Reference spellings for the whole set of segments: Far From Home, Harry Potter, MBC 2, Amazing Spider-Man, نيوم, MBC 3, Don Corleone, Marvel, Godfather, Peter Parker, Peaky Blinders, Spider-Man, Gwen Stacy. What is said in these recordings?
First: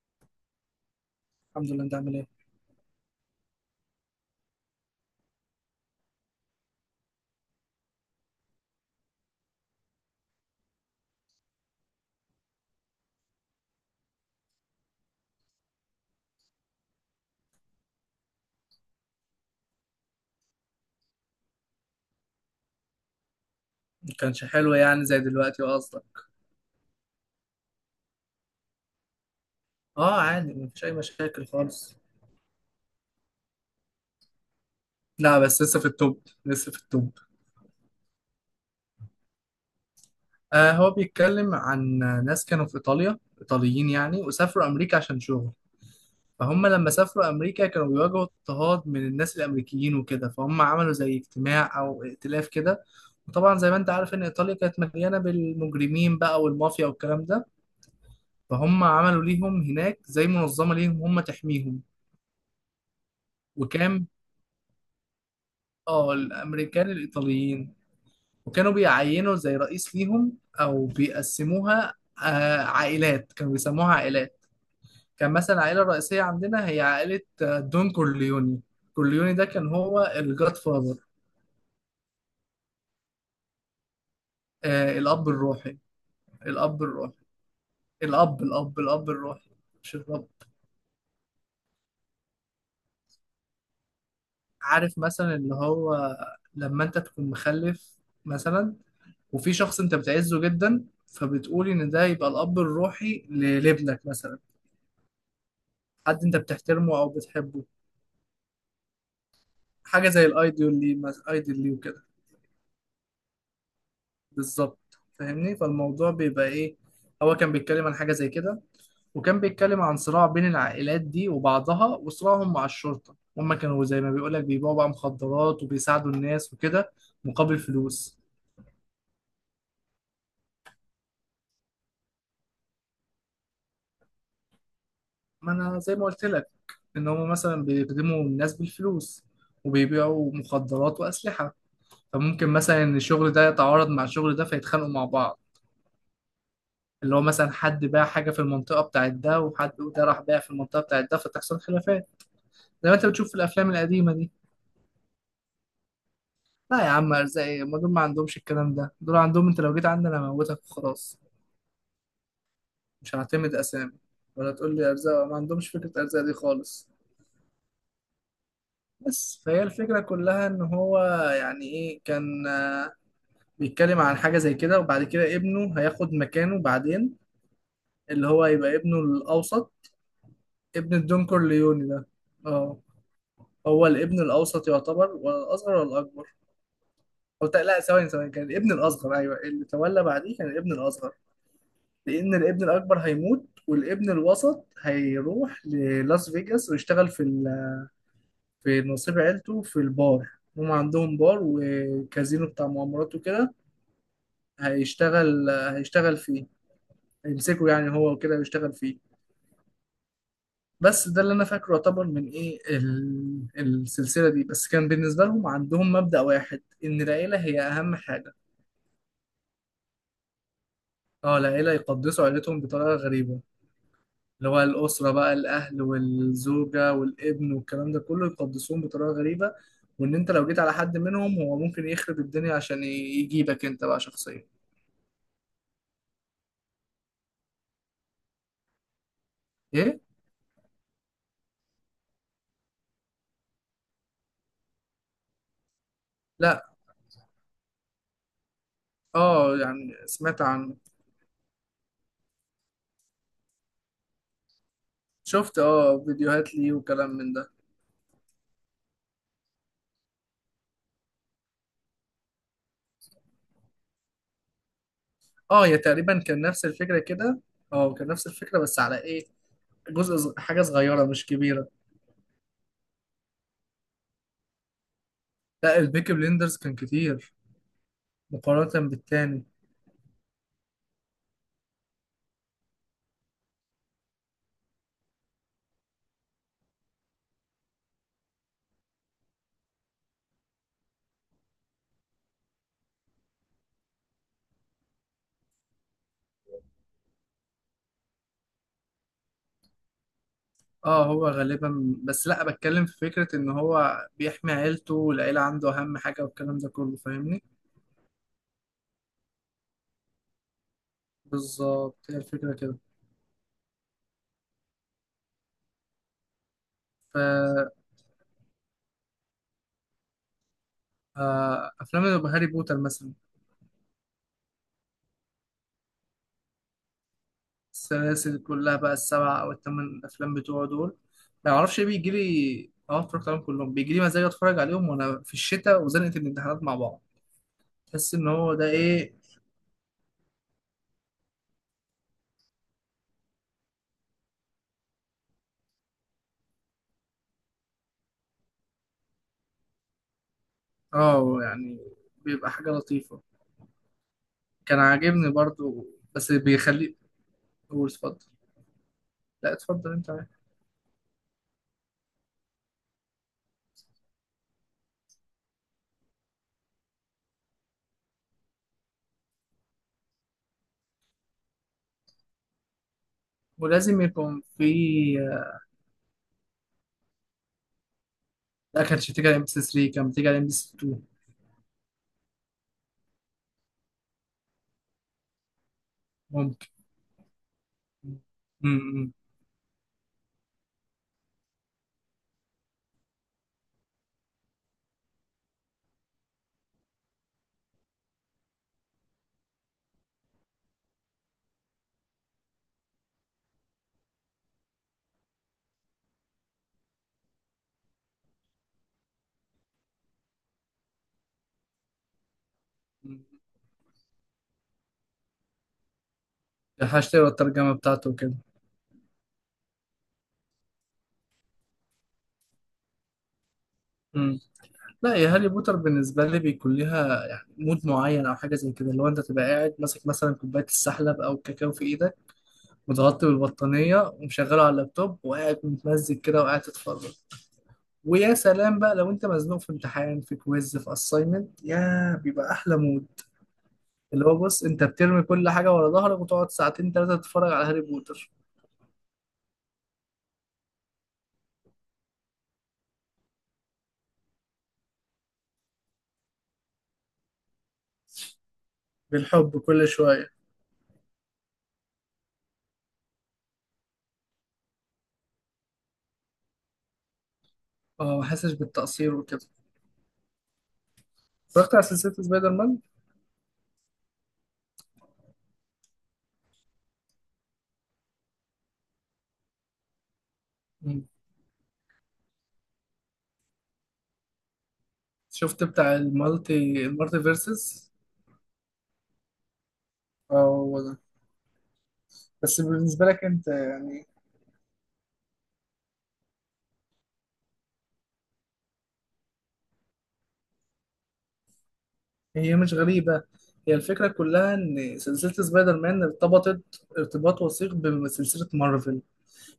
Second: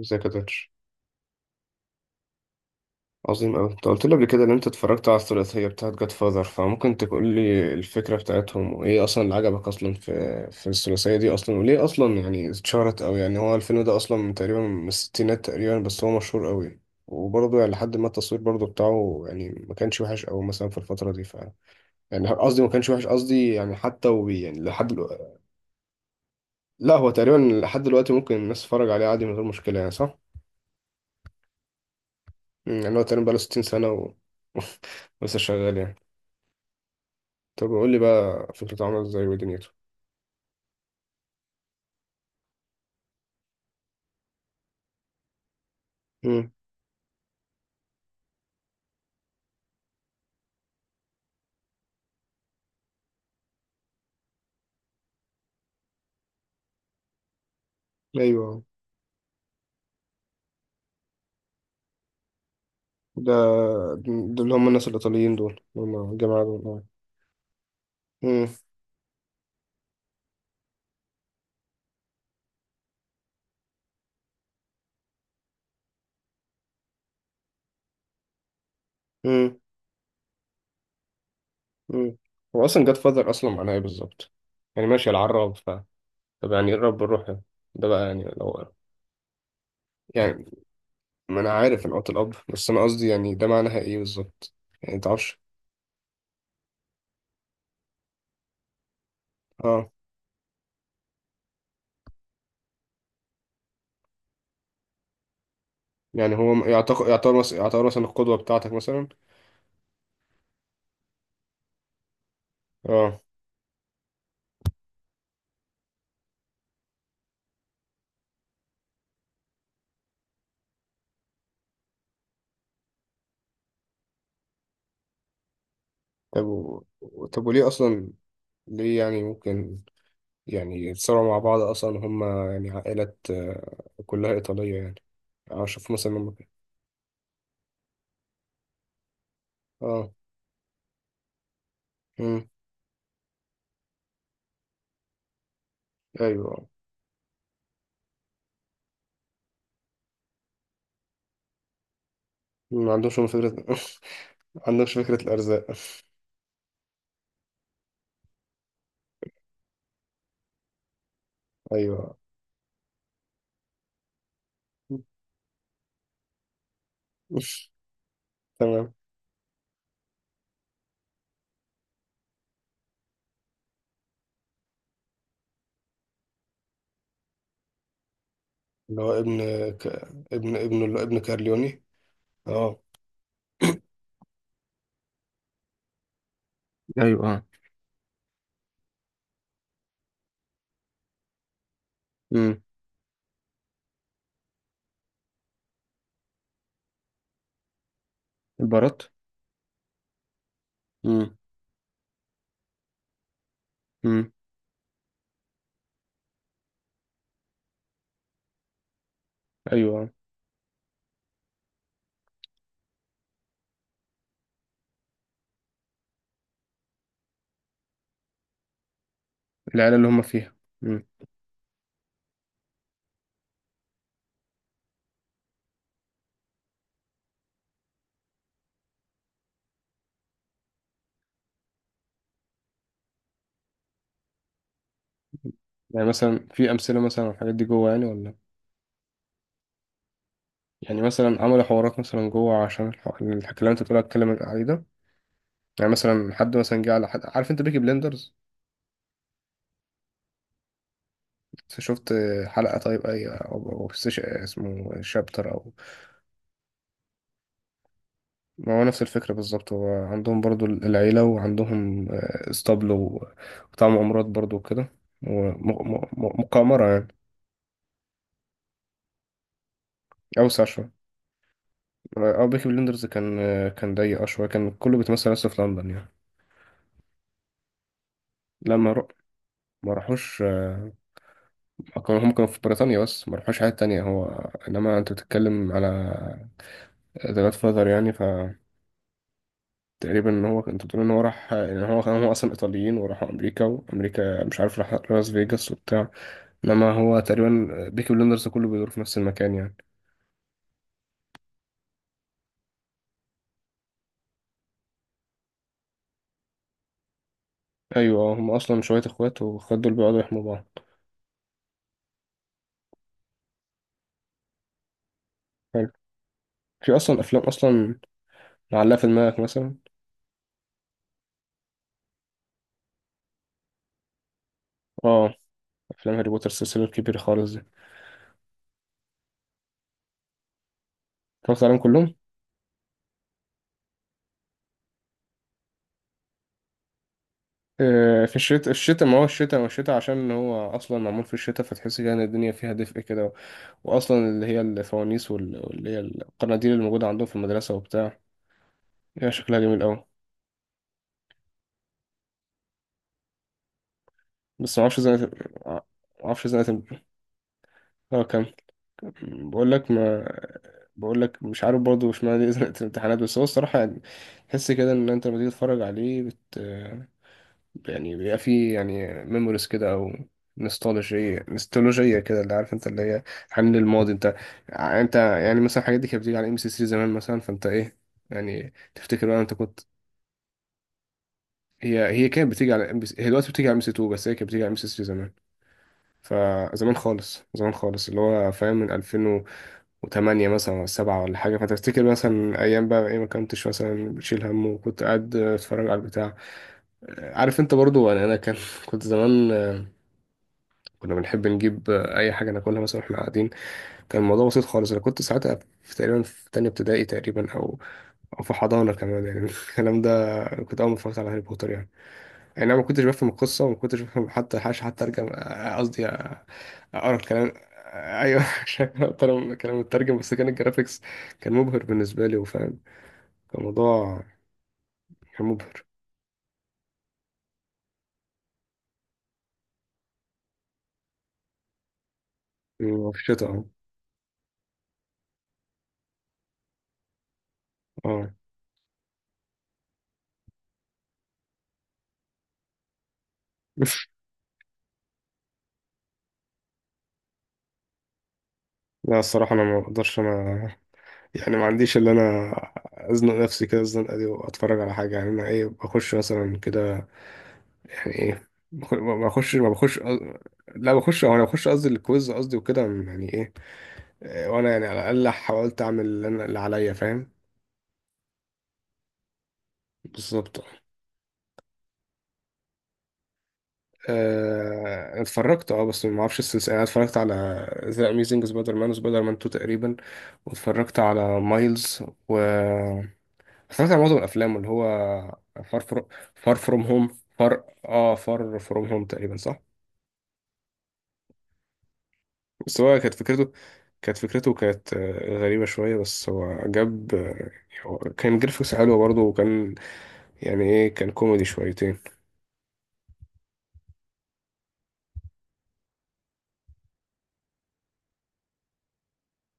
ازيك يا دكتور؟ الحمد لله، انت عامل ايه؟ عظيم أوي. انت قلت لي قبل كده ان انت اتفرجت على الثلاثية بتاعت جاد فاذر، فممكن تقول لي الفكرة بتاعتهم وايه اصلا اللي عجبك اصلا في الثلاثية دي اصلا، وليه اصلا يعني اتشهرت أوي؟ يعني هو الفيلم ده اصلا من تقريبا من الستينات تقريبا، بس هو مشهور أوي. وبرضه يعني لحد ما التصوير برضه بتاعه يعني ما كانش وحش أوي مثلا في الفترة دي يعني قصدي ما كانش وحش، قصدي يعني حتى ما وبي كانش يعني حلو لحد يعني زي دلوقتي. دلوقتي قصدك؟ لا، هو تقريبا لحد دلوقتي ممكن الناس تتفرج عليه عادي من غير مشكلة، يعني صح؟ اه، عادي مفيش اي مشاكل خالص. يعني هو تقريبا بقاله 60 سنة ولسه لا بس شغال لسه في يعني. التوب لسه في التوب. طب قول لي بقى فكرته عاملة ازاي ودنيته. آه، هو بيتكلم عن ناس كانوا في ايطاليا، ايطاليين يعني، وسافروا امريكا عشان شغل. امم. فهم لما سافروا امريكا كانوا بيواجهوا اضطهاد من الناس الامريكيين وكده، فهم عملوا زي اجتماع او ائتلاف كده. وطبعا زي ما انت عارف ان ايطاليا كانت مليانه بالمجرمين بقى والمافيا والكلام ده، ايوه، فهم عملوا ليهم هناك زي منظمه ليهم هم تحميهم. ده وكان، ده اللي هم الناس الايطاليين دول، اللي هم اه، الجماعه دول، اه. الامريكان الايطاليين. امم. وكانوا بيعينوا زي رئيس ليهم او بيقسموها عائلات، كانوا بيسموها عائلات. كان مثلا العائله الرئيسيه عندنا هي عائله دون كورليوني. كورليوني ده امم. كان هو الجاد فاذر. امم. هو أصلا جاد فاذر أصلا معناه إيه بالظبط؟ يعني ماشي، الاب العراب. الروحي. طب يعني إيه الاب الرب الروحي. الروح ده؟ ده بقى يعني الاب لو الاب الاب الروحي، مش الرب. يعني، ما أنا عارف إن قوة الأب، بس أنا قصدي يعني ده معناها إيه بالظبط؟ يعني عارف مثلا متعرفش. اللي هو، لما انت تكون مخلف مثلا، وفي شخص اه. انت بتعزه جدا، فبتقول ان ده يبقى الاب الروحي لابنك مثلا. حد يعني انت هو بتحترمه يعتبر او يعتبر مثلا بتحبه. يعتبر مثلا القدوة بتاعتك مثلا. حاجه زي الايدول ليه، ايدول ليه وكده. اه. بالظبط، فاهمني؟ فالموضوع بيبقى ايه، هو كان بيتكلم عن حاجه زي كده. وكان بيتكلم عن صراع بين العائلات دي وبعضها، وصراعهم مع الشرطه. هما كانوا زي ما بيقولك بيبيعوا بقى مخدرات وبيساعدوا طب الناس و... وكده، طب مقابل وليه أصلا؟ فلوس. ليه يعني ممكن يعني اتصوروا مع بعض أصلا هما يعني عائلات، كلها إيطالية يعني. ما أنا انا أشوف زي ما مثلا قلت لما لك ان هما مثلا بيخدموا الناس بالفلوس، اه. وبيبيعوا مخدرات واسلحه، مم. فممكن مثلا ان الشغل ده يتعارض مع الشغل ده فيتخانقوا مع بعض. أيوه. اللي هو مثلا حد باع حاجة في المنطقة بتاعت ده، وحد ده راح باع في المنطقة بتاعت ده، فتحصل خلافات. زي ما ما انت عندهمش هم بتشوف في فكرة. الأفلام القديمة دي. ما عندهمش فكرة الأرزاق. لا يا عم، أرزاقي ما دول ما عندهمش الكلام ده، دول عندهم انت لو جيت عندنا أنا هموتك وخلاص. أيوه. مش هعتمد أسامي ولا تقول لي أرزاق، ما عندهمش فكرة أرزاق دي خالص. تمام. بس فهي الفكرة كلها إن هو يعني إيه، كان بيتكلم عن حاجة زي كده، وبعد كده ابنه هياخد مكانه بعدين، اللي هو يبقى ابنه اللي هو ابن الأوسط. ك... ابن ابن اللي هو ابن الدون كارليوني. كورليوني ده. اه. اه. هو الابن الأوسط يعتبر ولا الأصغر ولا الأكبر؟ ايوه. اه. أو لا، ثواني ثواني، كان الابن الأصغر. أيوه، اللي تولى بعديه كان الابن الأصغر. لأن امم. الابن الأكبر هيموت، والابن الوسط هيروح للاس فيجاس ويشتغل في في البارات. نصيب عيلته في البار. هم عندهم امم. بار وكازينو بتاع مؤامرات وكده. امم. هيشتغل فيه، هيمسكه يعني هو وكده ويشتغل فيه. ايوه. بس ده اللي أنا فاكره يعتبر من إيه السلسلة دي. بس كان بالنسبة لهم عندهم مبدأ واحد إن العيلة هي أهم حاجة. العيله اللي هم فيها. امم. اه، العيلة يقدسوا عيلتهم بطريقة غريبة. اللي هو الأسرة بقى، الأهل والزوجة والابن والكلام ده كله، يقدسوهم بطريقة غريبة. وإن أنت لو جيت على حد منهم هو ممكن يخرب الدنيا عشان يجيبك أنت بقى شخصيا. يعني مثلا في امثله مثلا على الحاجات دي جوه يعني، ولا إيه؟ يعني مثلا عملوا حوارات مثلا جوه عشان الحكي اللي انت بتقول اتكلم عليه ده؟ يعني مثلا حد لأ. مثلا جه على حد. عارف انت بيكي بلندرز؟ اه يعني سمعت عنه. شفت حلقة؟ طيب اي او أو بس اسمه شابتر شفت او. اه فيديوهات ليه وكلام من ده. ما هو نفس الفكرة بالظبط. هو عندهم برضو العيلة، وعندهم اسطبل وبتاع مغامرات برضو وكده. وم- اه، هي م- تقريبا م- كان نفس مقامرة الفكرة يعني. كده. اه، كان نفس الفكرة بس على إيه؟ جزء حاجة أوسع شوية. صغيرة مش كبيرة. أو بيكي بلندرز كان ضيق شوية، كان كله بيتمثل بس في لأ لندن يعني. البيكي بليندرز كان كتير لا، مقارنة ما رو- بالتاني. ما راحوش. هم كانوا في بريطانيا، بس ما راحوش حتة تانية. هو إنما أنت بتتكلم على ذا جاد فاذر يعني، تقريبا ان هو، انت بتقول ان هو راح، ان هو كان، هو اصلا ايطاليين وراحوا امريكا، وامريكا مش عارف راح لاس فيجاس وبتاع. انما هو تقريبا بيكي بلندرز ده كله بيدور في نفس المكان يعني. اه هو غالبا، بس لا بتكلم في فكرة ان هو بيحمي عيلته والعيلة عنده اهم حاجة والكلام ده كله، فاهمني؟ ايوه، هم اصلا شويه اخوات، والاخوات دول بيقعدوا يحموا بعض. بالظبط، هي الفكرة كده. حلو. في ف، اصلا افلام اصلا معلقه في دماغك مثلا؟ افلام اللي هاري بوتر مثلا. اه، افلام هاري بوتر، السلسله الكبيره خالص دي. السلاسل كلها بقى، السبع او الثمان افلام بتوعه دول. ما اتفرجت عليهم اعرفش ايه بيجي كلهم. لي، اه اتفرجت عليهم كلهم. بيجي لي مزاج اتفرج عليهم وانا في الشتاء وزنقة الامتحانات مع بعض. تحس ان في هو ده الشتاء، الشتاء ايه، ما هو الشتاء، ما الشتاء عشان هو اصلا معمول في الشتاء، فتحس كده ان الدنيا فيها دفء كده. واصلا اللي هي الفوانيس واللي هي القناديل الموجوده عندهم في المدرسه وبتاع، هي شكلها جميل أوي. اه يعني بيبقى حاجة لطيفة. بس كان معرفش ازاي، عاجبني ما برضو، بس معرفش ازاي بيخلي. قول، اه اتفضل. كم. لا بقول اتفضل لك، انت. ما بقول لك مش عارف برضه، مش معنى دي زنقة الامتحانات، بس هو الصراحة يعني تحس كده ان انت لما تيجي تتفرج عليه يعني بيبقى فيه يعني ميموريز كده، او نوستالجية كده، اللي عارف انت اللي هي حنين ولازم للماضي. انت يكون في. يعني، انت يعني مثلا الحاجات دي كانت بتيجي على ام سي 3 زمان مثلا، فانت ايه يعني لا، كانتش تفتكر بتيجي على بقى ام بي انت سي كنت. 3، كانت بتيجي على ام بي سي 2. هي كانت بتيجي على ام بي سي، هي دلوقتي بتيجي على ام سي 2، بس هي كانت بتيجي على ام سي 3. ممكن. فزمان خالص زمان خالص، اللي هو فاهم من امم. 2008 مثلا ولا 7 ولا حاجة. فتفتكر مثلا أيام بقى إيه، ما كنتش مثلا بتشيل هم، وكنت قاعد أتفرج على البتاع. عارف أنت برضو، أنا كان كنت زمان، كنا بنحب نجيب أي حاجة ناكلها مثلا وإحنا قاعدين. كان الموضوع بسيط خالص، أنا كنت ساعتها في تقريبا في تانية ابتدائي تقريبا، أو أو في حضانة كمان يعني. الكلام ده كنت أول ما اتفرجت على هاري بوتر يعني، يعني انا ما كنتش بفهم القصه، وما كنتش بفهم حتى حاجه حتى ارجع، قصدي اقرا هشتري الكلام. الترجمة بتاعته وكده. ايوه، عشان اقرا كلام مترجم. بس كان الجرافيكس كان مبهر بالنسبه لي، وفاهم، كان موضوع، مم. لا، يا كان هاري بوتر مبهر. بالنسبة لي بيكون ليها يعني مود معين أو حاجة زي كده، اللي هو أنت تبقى قاعد ماسك مثلا كوباية السحلب أو الكاكاو في إيدك، في متغطي الشتاء اه. بالبطانية ومشغله على اللابتوب وقاعد متمزج كده وقاعد تتفرج. اه. ويا سلام بقى لو أنت مزنوق في امتحان في كويز في أسايمنت، يا بيبقى أحلى مود. اللي هو بص، انت بترمي كل حاجة ورا ظهرك وتقعد ساعتين تلاتة تتفرج على هاري بوتر. لا الصراحه انا ما اقدرش. انا يعني ما عنديش اللي انا ازنق نفسي كده الزنقه دي واتفرج على حاجه. يعني انا ايه بخش مثلا كده؟ يعني ايه ما بخش بالحب ما كل بخش شوية. لا بخش، او انا بخش قصدي الكويز، قصدي وكده يعني ايه. وانا يعني على الاقل حاولت اعمل اللي انا اللي عليا، فاهم. اه، ما حسش بالتقصير وكده. بالظبط. اتفرجت على سلسلة سبايدر مان. أنا اتفرجت اه، بس ما اعرفش السلسله. انا اتفرجت على ذا اميزنج سبايدر مان وسبايدر مان 2 تقريبا، واتفرجت مم. على مايلز، و اتفرجت على معظم الافلام اللي هو شفت فار بتاع فروم فار فروم المالتي، هوم، المالتي فار فيرسز؟ اه فار فروم هوم تقريبا صح. اه هو ده. بس بس هو بالنسبة كانت لك انت فكرته يعني، كانت فكرته كانت غريبة شوية. بس هو جاب، هو كان جرافيكس حلو برضه، وكان يعني ايه، كان كوميدي شويتين. هي مش غريبة. هي الفكرة كلها ان سلسلة سبايدر مان ارتبطت ارتباط وثيق بسلسلة مارفل،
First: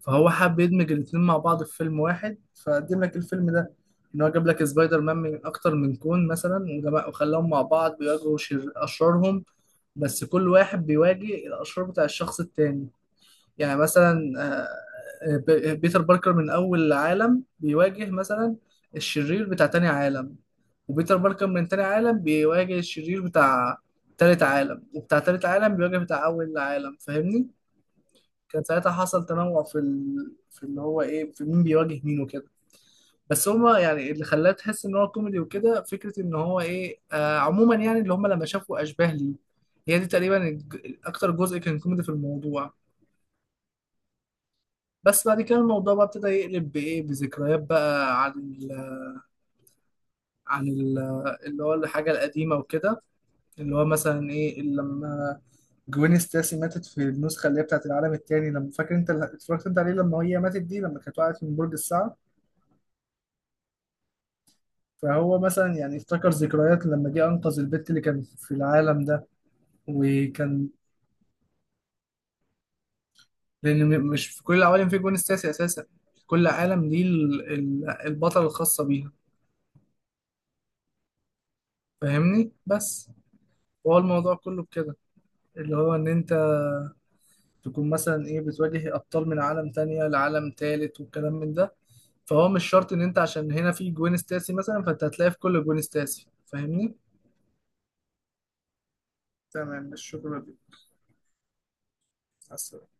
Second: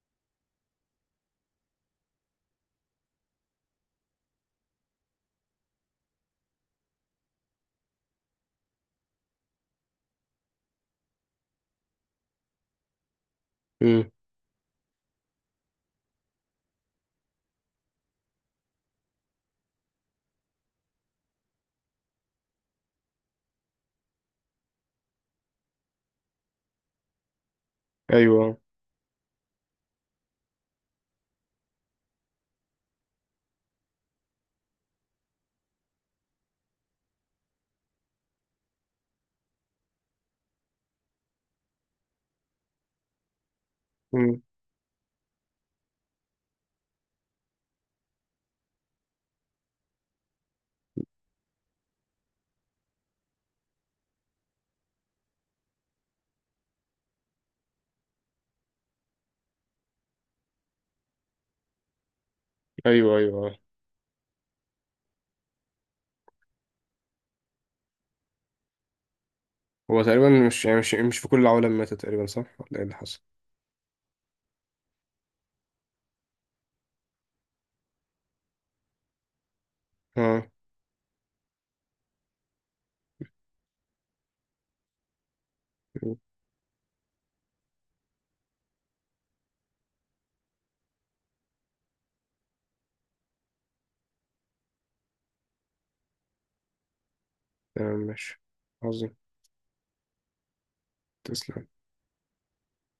فهو حب يدمج الاتنين مع بعض في فيلم واحد، فقدم لك الفيلم ده. ان هو جاب لك سبايدر مان من اكتر من كون مثلا، وخلاهم مع بعض بيواجهوا شر اشرارهم. بس كل واحد بيواجه الاشرار بتاع الشخص التاني. يعني امم. مثلا، بيتر باركر من اول عالم بيواجه مثلا الشرير بتاع تاني عالم، وبيتر باركر من تاني عالم بيواجه الشرير بتاع تالت عالم، وبتاع تالت عالم بيواجه بتاع اول عالم، فاهمني؟ ايوه. كان ساعتها حصل تنوع في في اللي هو ايه، في مين بيواجه مين وكده. بس هما يعني اللي خلاه تحس ان هو كوميدي وكده فكره ان هو ايه، عموما يعني اللي هما لما شافوا اشباه ليه، هي دي تقريبا اكتر جزء كان كوميدي في الموضوع. مم. بس بعد كده الموضوع بقى ابتدى يقلب بايه، بذكريات بقى عن عن ال... اللي هو الحاجه القديمه وكده. اللي هو مثلا ايه، لما جوين ستاسي ماتت في النسخه اللي هي بتاعت العالم التاني، لما فاكر انت اللي اتفرجت انت عليه، لما هي ماتت دي لما كانت وقعت من برج الساعه. ايوه ايوه آه. فهو مثلا يعني افتكر ذكريات لما جه انقذ البت اللي كان في العالم ده. هو تقريبا مش وكان، يعني مش مش في كل العوالم ماتت تقريبا صح، ولا ايه اللي حصل؟ لان مش في كل العوالم في جون سياسي اساسا. كل عالم ليه البطل الخاصه بيها، اه. فاهمني؟ بس هو الموضوع كله بكده، اللي هو ان مم. انت تكون مثلا ايه بتواجه ابطال من عالم تانية لعالم تالت والكلام من ده. فهو مش شرط ان انت عشان هنا في جوين ستاسي مثلا، فانت هتلاقي في كل جوين ستاسي، فاهمني؟ تمام ماشي. عظيم. تمام، الشكر تسلم. لك.